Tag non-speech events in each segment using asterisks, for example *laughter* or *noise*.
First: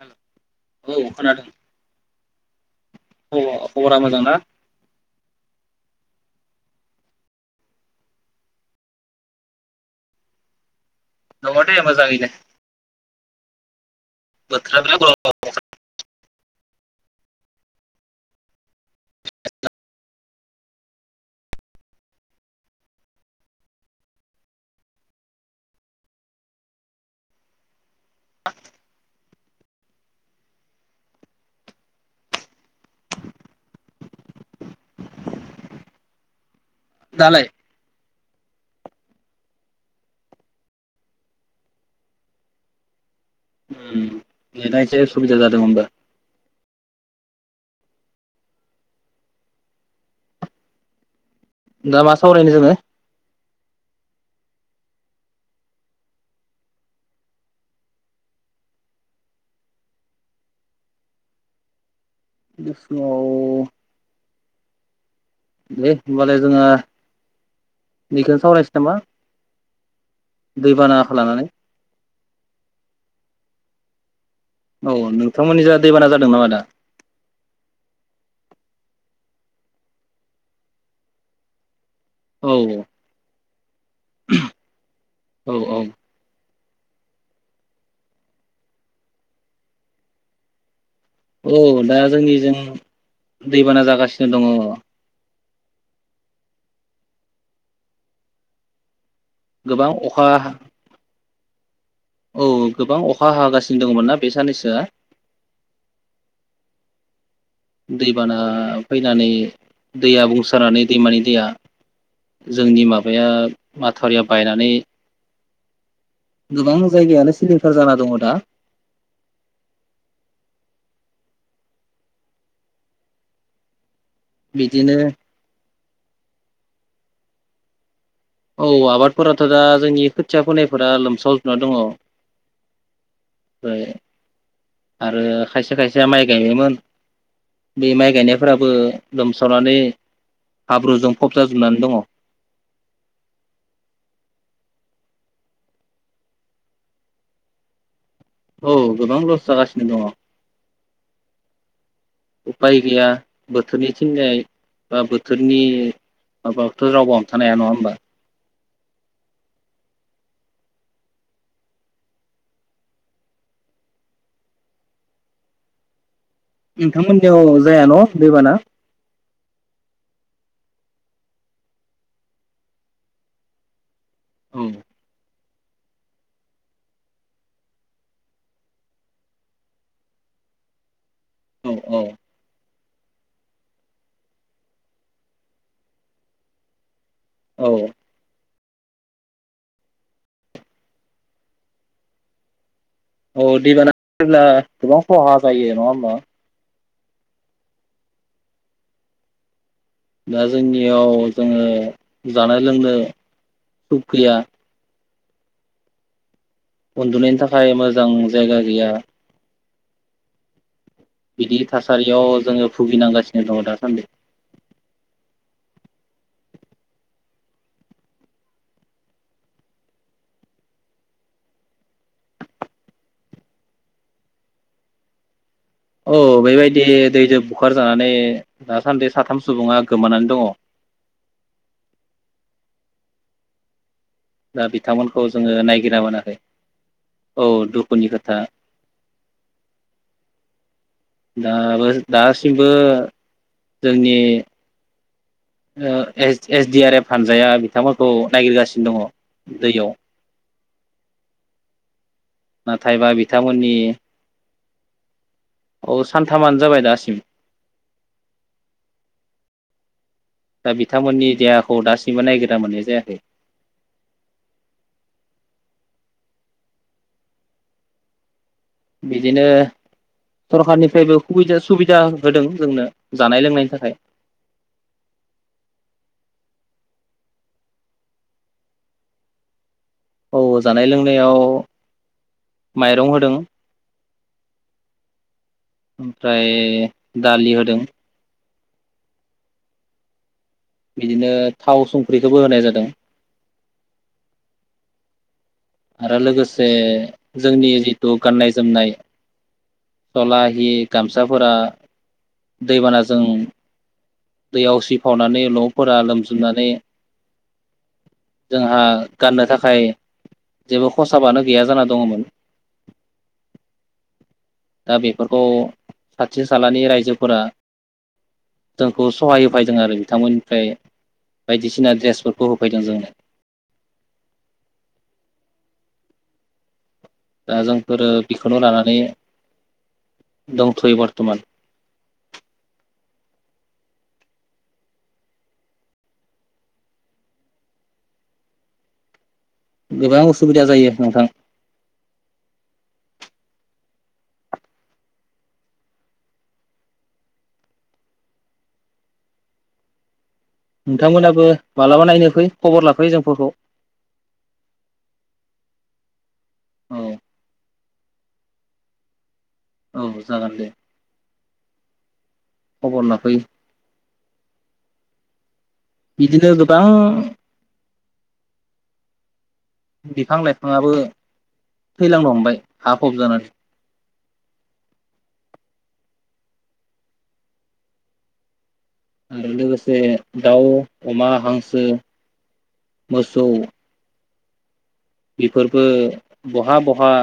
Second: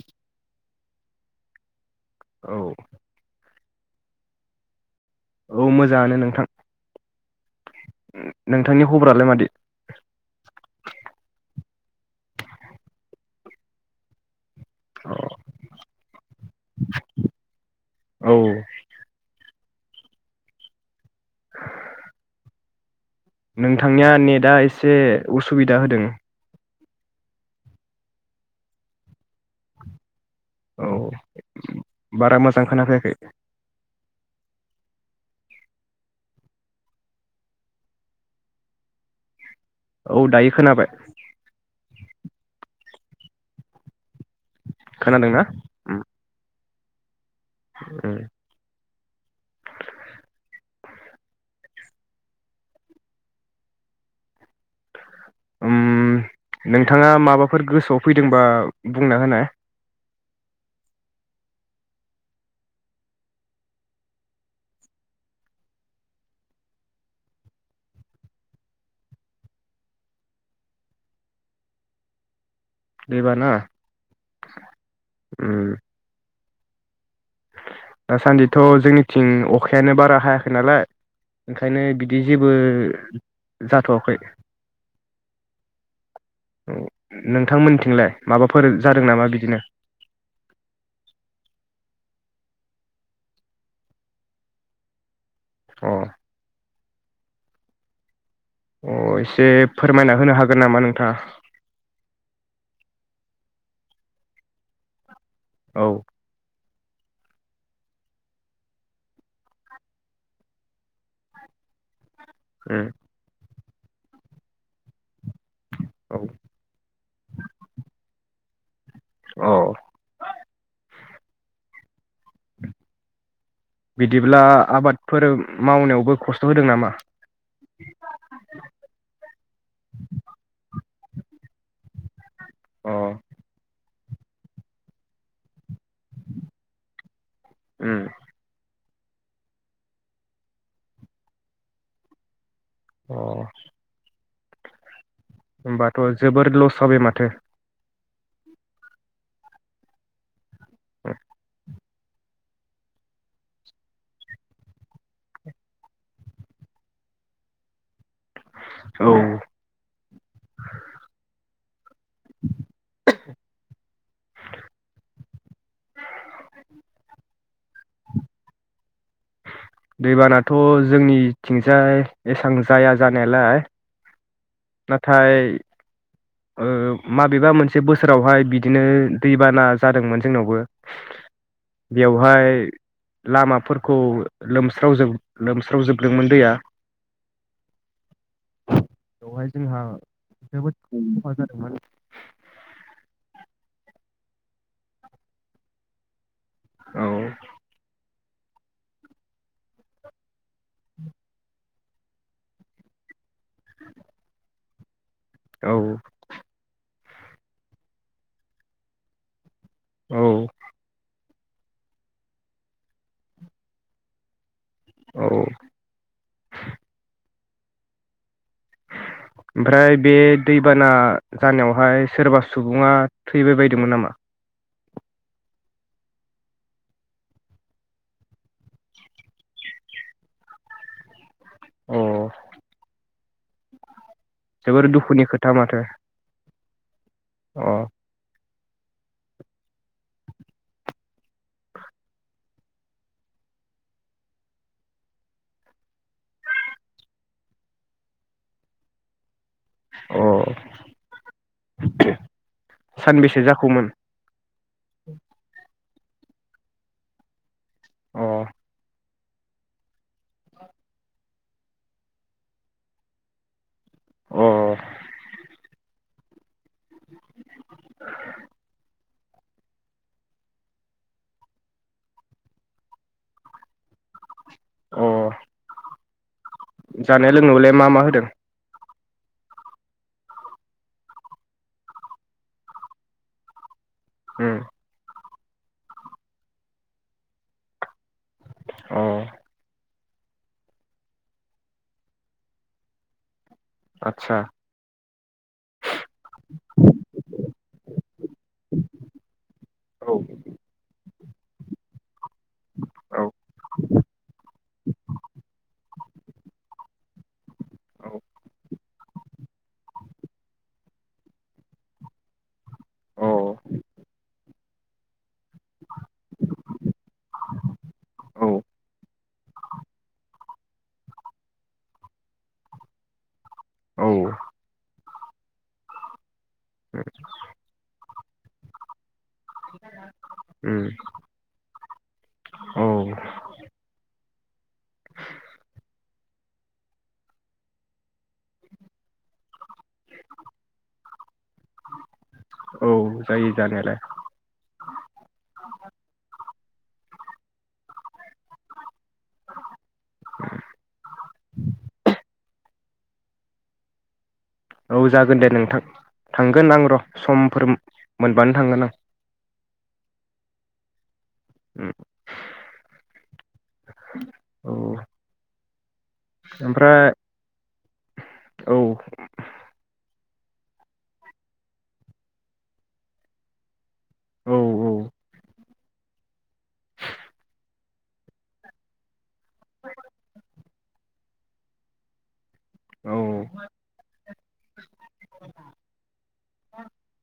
हेल' औ खोनादों। औ। आं खबरा मोजां ना? औ मोजाङानो नोंथां। नोंथांनि खबरालाय मादि? दङ दे मोजाङैनो। बोथोरा *unintelligible* औ। *unintelligible* नोंथांनिया नेटआ एसे उसुबिदा होदों। औ बारा मोजां खोनाफैयाखै? दालाय औ दायो खोनाबाय। नेदा इसे असुबिदा खोनादोंना जादों होनबा। उम उम। दा मा सावरायनो जोङो। उम नोंथाङा माबाफोर गोसोआव फैदोंबा बुंना होनाय। गोसोआव दे होमबालाय जोङो बेखौनो सावरायनोसै नामा दैबानाखौ लानानै। दैबाना औ नोंथांमोननि उम जा दैबाना जादों नामा दा? दासान्दिथ' जोंनिथिं अखायानो बारा हायाखै नालाय ओंखायनो बिदि औ जेबो जाथ'वाखै औ औ औ नोंथांमोननिथिंलाय माबाफोर जादों नामा बिदिनो औ दा जोंनिजों दैबाना जागासिनो दङ। अ अ एसे गोबां फोरमायना अखा होनो हागोन नामा नोंथाङा? औ गोबां अखा हागासिनो दङमोन ना बे साननैसोआ औ दैबाना फैनानै दैया बुंसारनानै दैमानि दैया जोंनि उम माबाया माथावरिया बायनानै गोबां जायगायानो सिलिंखार जाना दङ दा औ बिदिब्ला बिदिनो आबादफोर मावनायावबो खस्थ होदों नामा? औ आबादफोराथ दा जोंनि खोथिया फोनायफोरा लोमसावजोबना दङ। अ बेफ्राय आरो खायसे खाय सेया माइ गायोमोन बे उम माइ गायनायफोराबो लोमसावनानै हाब्रुजों फबजा जोबनानै दङ। अ होमबाथ' जोबोर लस जाबाय माथो औ गोबां लस जागासिनो दङ। उपाय गैया बोथोरनि थिंनाय बा बोथोरनि माबाथ' रावबो हमथानो हाया नङा होमबा। औ नोंथांमोननियाव जायान दैबाना दैबानाथ' जोंनिथिंजाय एसां जाया जानायालाय औ नाथाय ओ माबेबा मोनसे बोसोरावहाय बिदिनो दैबाना जादोंमोन जोंनावबो औ औ बेवहाय लामाफोरखौ लोमस्राव जोब लोमस्राव जोबदोंमोन दैया औ बेवहाय जोंहा जोबोद खहा जादोंमोन। औ दैबाना फैब्ला गोबां खहा जायो नङा होमबा औ दा जोंनियाव जोङो जानाय लोंनो सुख गैया। औ उनदुनायनि थाखाय मोजां जायगा गैया। औ बिदि थासारियाव जोङो भुगिनांगासिनो दङ दासानदि औ ओमफ्राय बे दैबाना जानायावहाय सोरबा सुबुङा थैबाय बायदोंमोन नामा? औ बैबायदि दैदो बुखारजानानै दासानदि साथाम सुबुङा गोमानानै दङ औ दा बिथांमोनखौ दुखुनि खोथा जोङो माथो नायगिरना मोनाखै औ अ दुखुनि खोथा दाबो दासिमबो जोंनि ओ S S D R F हानजाया बिथांमोनखौ नायगिरगासिनो दङ दैयाव अ नाथायबा सानबेसे बिथांमोननि जाखौमोन *unintelligible* औ सानथामानो जाबाय दासिम अ दा बिथांमोननि देहाखौ दासिमबो नायगिरना मोननाय जायाखै अ बिदिनो सरखारनिफ्रायबो खुबिदा सुबिदा होदों जोंनो जानाय लोंनायनि थाखाय अ जानाय लोंनायावलाय मा मा होदों औ जानाय लोंनायाव माइरं होदों उ ओमफ्राय दालि होदों औ बिदिनो थाव संख्रिखौबो होनाय जादों आतसा आरो लोगोसे जोंनि जिथु गाननाय जोमनाय औ सला हि गामसा साफोरा दैबानाजों औ दैआ उसिफावनानै न'फोरा लोम थुमनानै औ जोंहा गाननो थाखाय जेबो खसाबानो गैया जाना दङमोन औ दा बे फोरखौ खाथि खालानि रायजोफोरा औ जोंखौ सहाय होफैदों आरो बिथांमोननिफ्राय बायदिसिना दड्रेसफोरखौ होफैदों जोंनो औ *inaudible* दा जोंफोरो बेखौनो लानानै उम दंथयो बरथमान औ गोबां उसुबिदा जायो नोंथां औ जायो जानायालाय *inaudible* नोंथांमोनाबो मालाबा नायनो फै खबर लाफैयो जोंफोरखौ औ जागोन दे नोंथां थांगोन आं र' औ समफोर मोनबानो थांगोन आं। औ जागोन दे। *inaudible* खबर लाफै। औ बिदिनो गोबां ओमफ्राय औ बिफां-लाइफाङाबो थैलांनो हमबाय हा फबजानानै जानानै औ औ। आरो लोगोसे दाउ अमा हांसो औ मोसौ। बेफोरबो बहा बहा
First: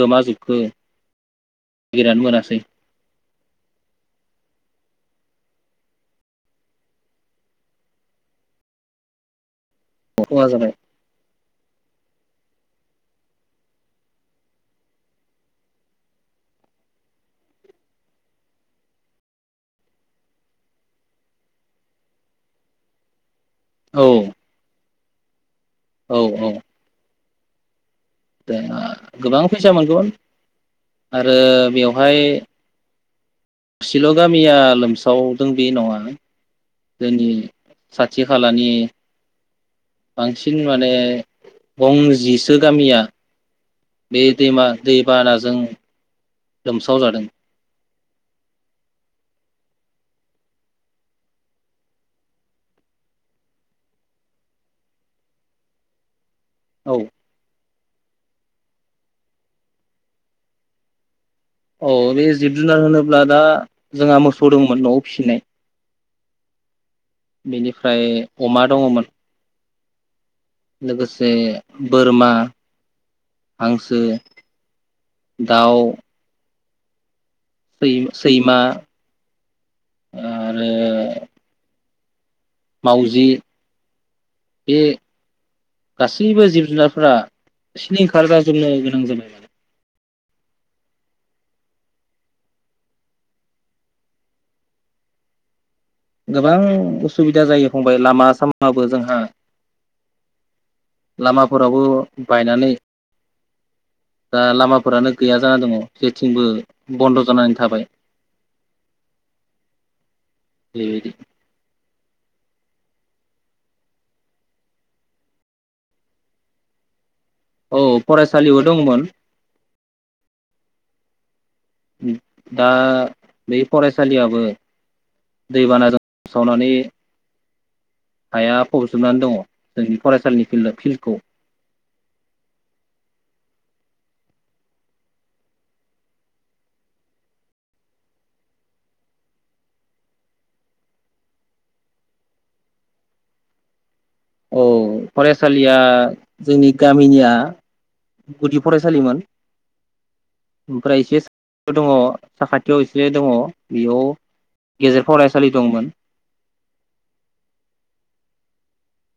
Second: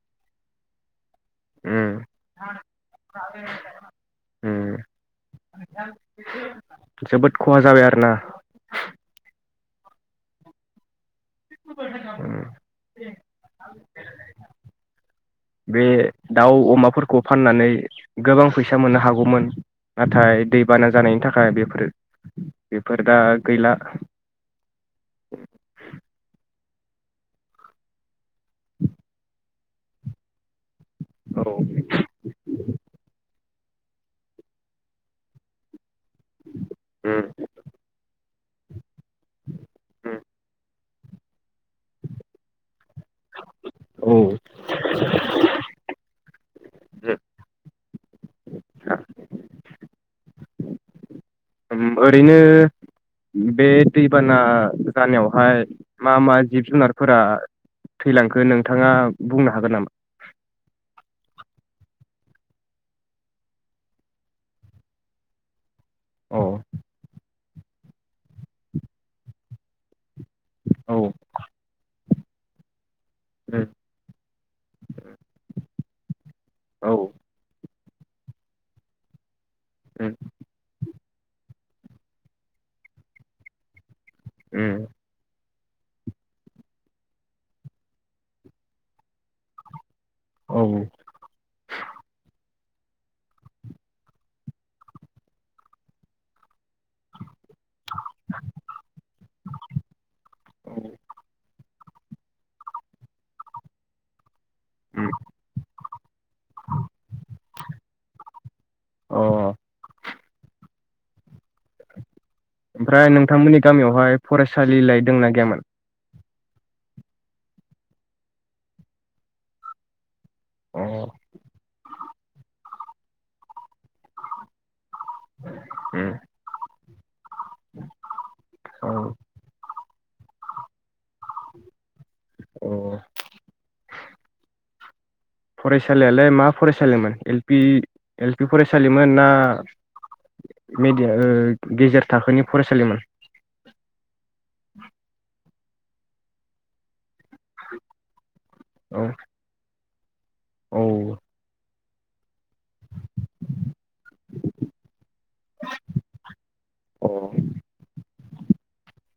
गोमाजोबखो उम गिरना मोनासै। ओम जोबोद खहा जाबाय आरो ना। खहा जाबाय। *unintelligible* बे दाउ अमाफोरखौ फाननानै गोबां फैसा मोननो हागौमोन नाथाय दैबाना जानायनि थाखाय बेफोरो बेफोर दा गैला *inaudible* औ औ औ। देहा गोबां फैसा मोनगोमोन। आरो औ बेवहाय गंसेल' गामिया लोमसावदों बे नङा। उम जोंनि खाथि खालानि बांसिन माने गंजिसो गामिया औ बे दैमा दैबानाजों लोमसाव जादों उम ओरैनो बे दैबाना जानायावहाय मा मा औ जिब-जुनारफोरा थैलांखो नोंथाङा बुंनो हागोन नामा? औ बे जिब जुनार होनोब्ला दा जोंहा मोसौ दंमोन न'आव फिसिनाय औ। बेनिफ्राय अमा दङमोन। औ लोगोसे बोरमा हांसो दाउ औ। सै सैमा उम आरो माउजि उम गासैबो जिब जुनारफोरा सिलिंखार जाजोबनो गोनां जाबाय औ गोबां उसुबिदा जायो फंबाय लामा सामाबो जोंहा लामाफोरावबो बायनानै दा अ लामाफोरानो गैया जाना दङ थिंबो बन्द' जानानै थाबाय ओमफ्राय दैबायदि ओमफ्राय नोंथांमोननि गामियावहाय फरायसालिलाय दोंना गैयामोन औ फरायसालिबो दंमोन अ दा बै फरायसालियाबो दैबानाजों उम सावनानै हाया औ फबजोबनानै दङ जोंनि फरायसालिनि फिल्ड फिल्डखौ अ फरायसालियालाय मा फरायसालिमोन एलपि फरायसालिमोन ना गेजेर थाखोनि फरायसालिमोन औ फराय सालिया जोंनि गामिनिया *inaudible* गुदि औ फरायसालिमोन औ ओमफ्राय एसे दङ साखाथियाव एसे दङ बेयाव गेजेर फरायसालि दंमोन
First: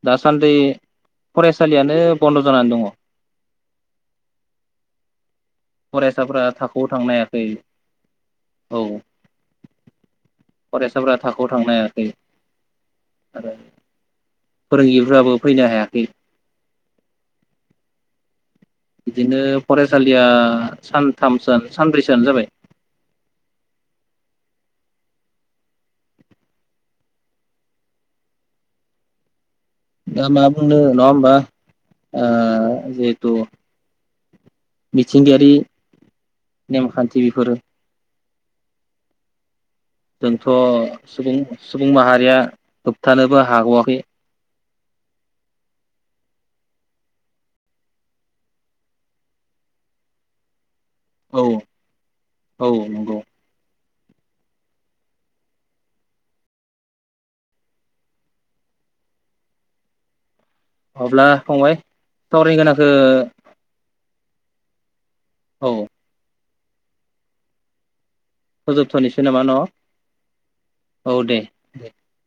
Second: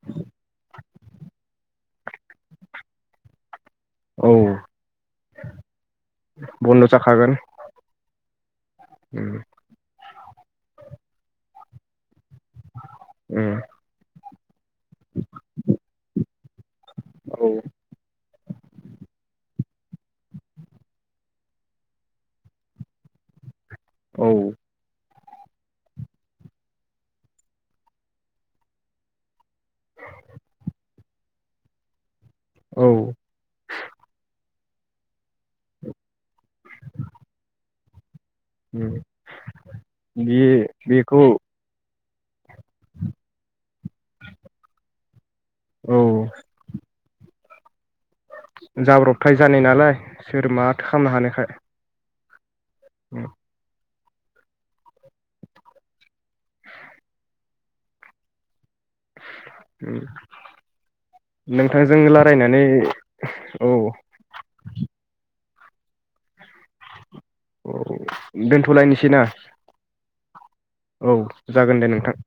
दासान्दि फरायसालियानो बन्द' जानानै दङ औ फरायसाफोरा थाखोआव बन्द' थांनो जाखागोन हायाखै औ उम फरायसाफोरा थाखोआव थांनो हायाखै उम आरो फोरोंगिरिफ्राबो फैनो हायाखै औ बिदिनो फरायसालिया सानथामसान सानब्रैसोयानो जाबाय औ दा मा बुंनो नङा होमबा आ औ जिहेथु मिथिंगायारि नेमखान्थि बेफोरो *unintelligible* जोंथ' बे बेखौ सुबुं सुबुं माहारि आ होबथानोबो हागवाखै औ जाब्रबथाय जानाय नालाय सोरबा खालामनो औ हानायखाय औ नंगौ उम उम अब्ला फंबाय नोंथांजों सावरायनो रायलायनानै गोनांखौ औ औ *inaudible* दोनथ'लायनोसै ना फोजोबथ'नोसै नामा न' औ जागोन दे नोंथां *inaudible*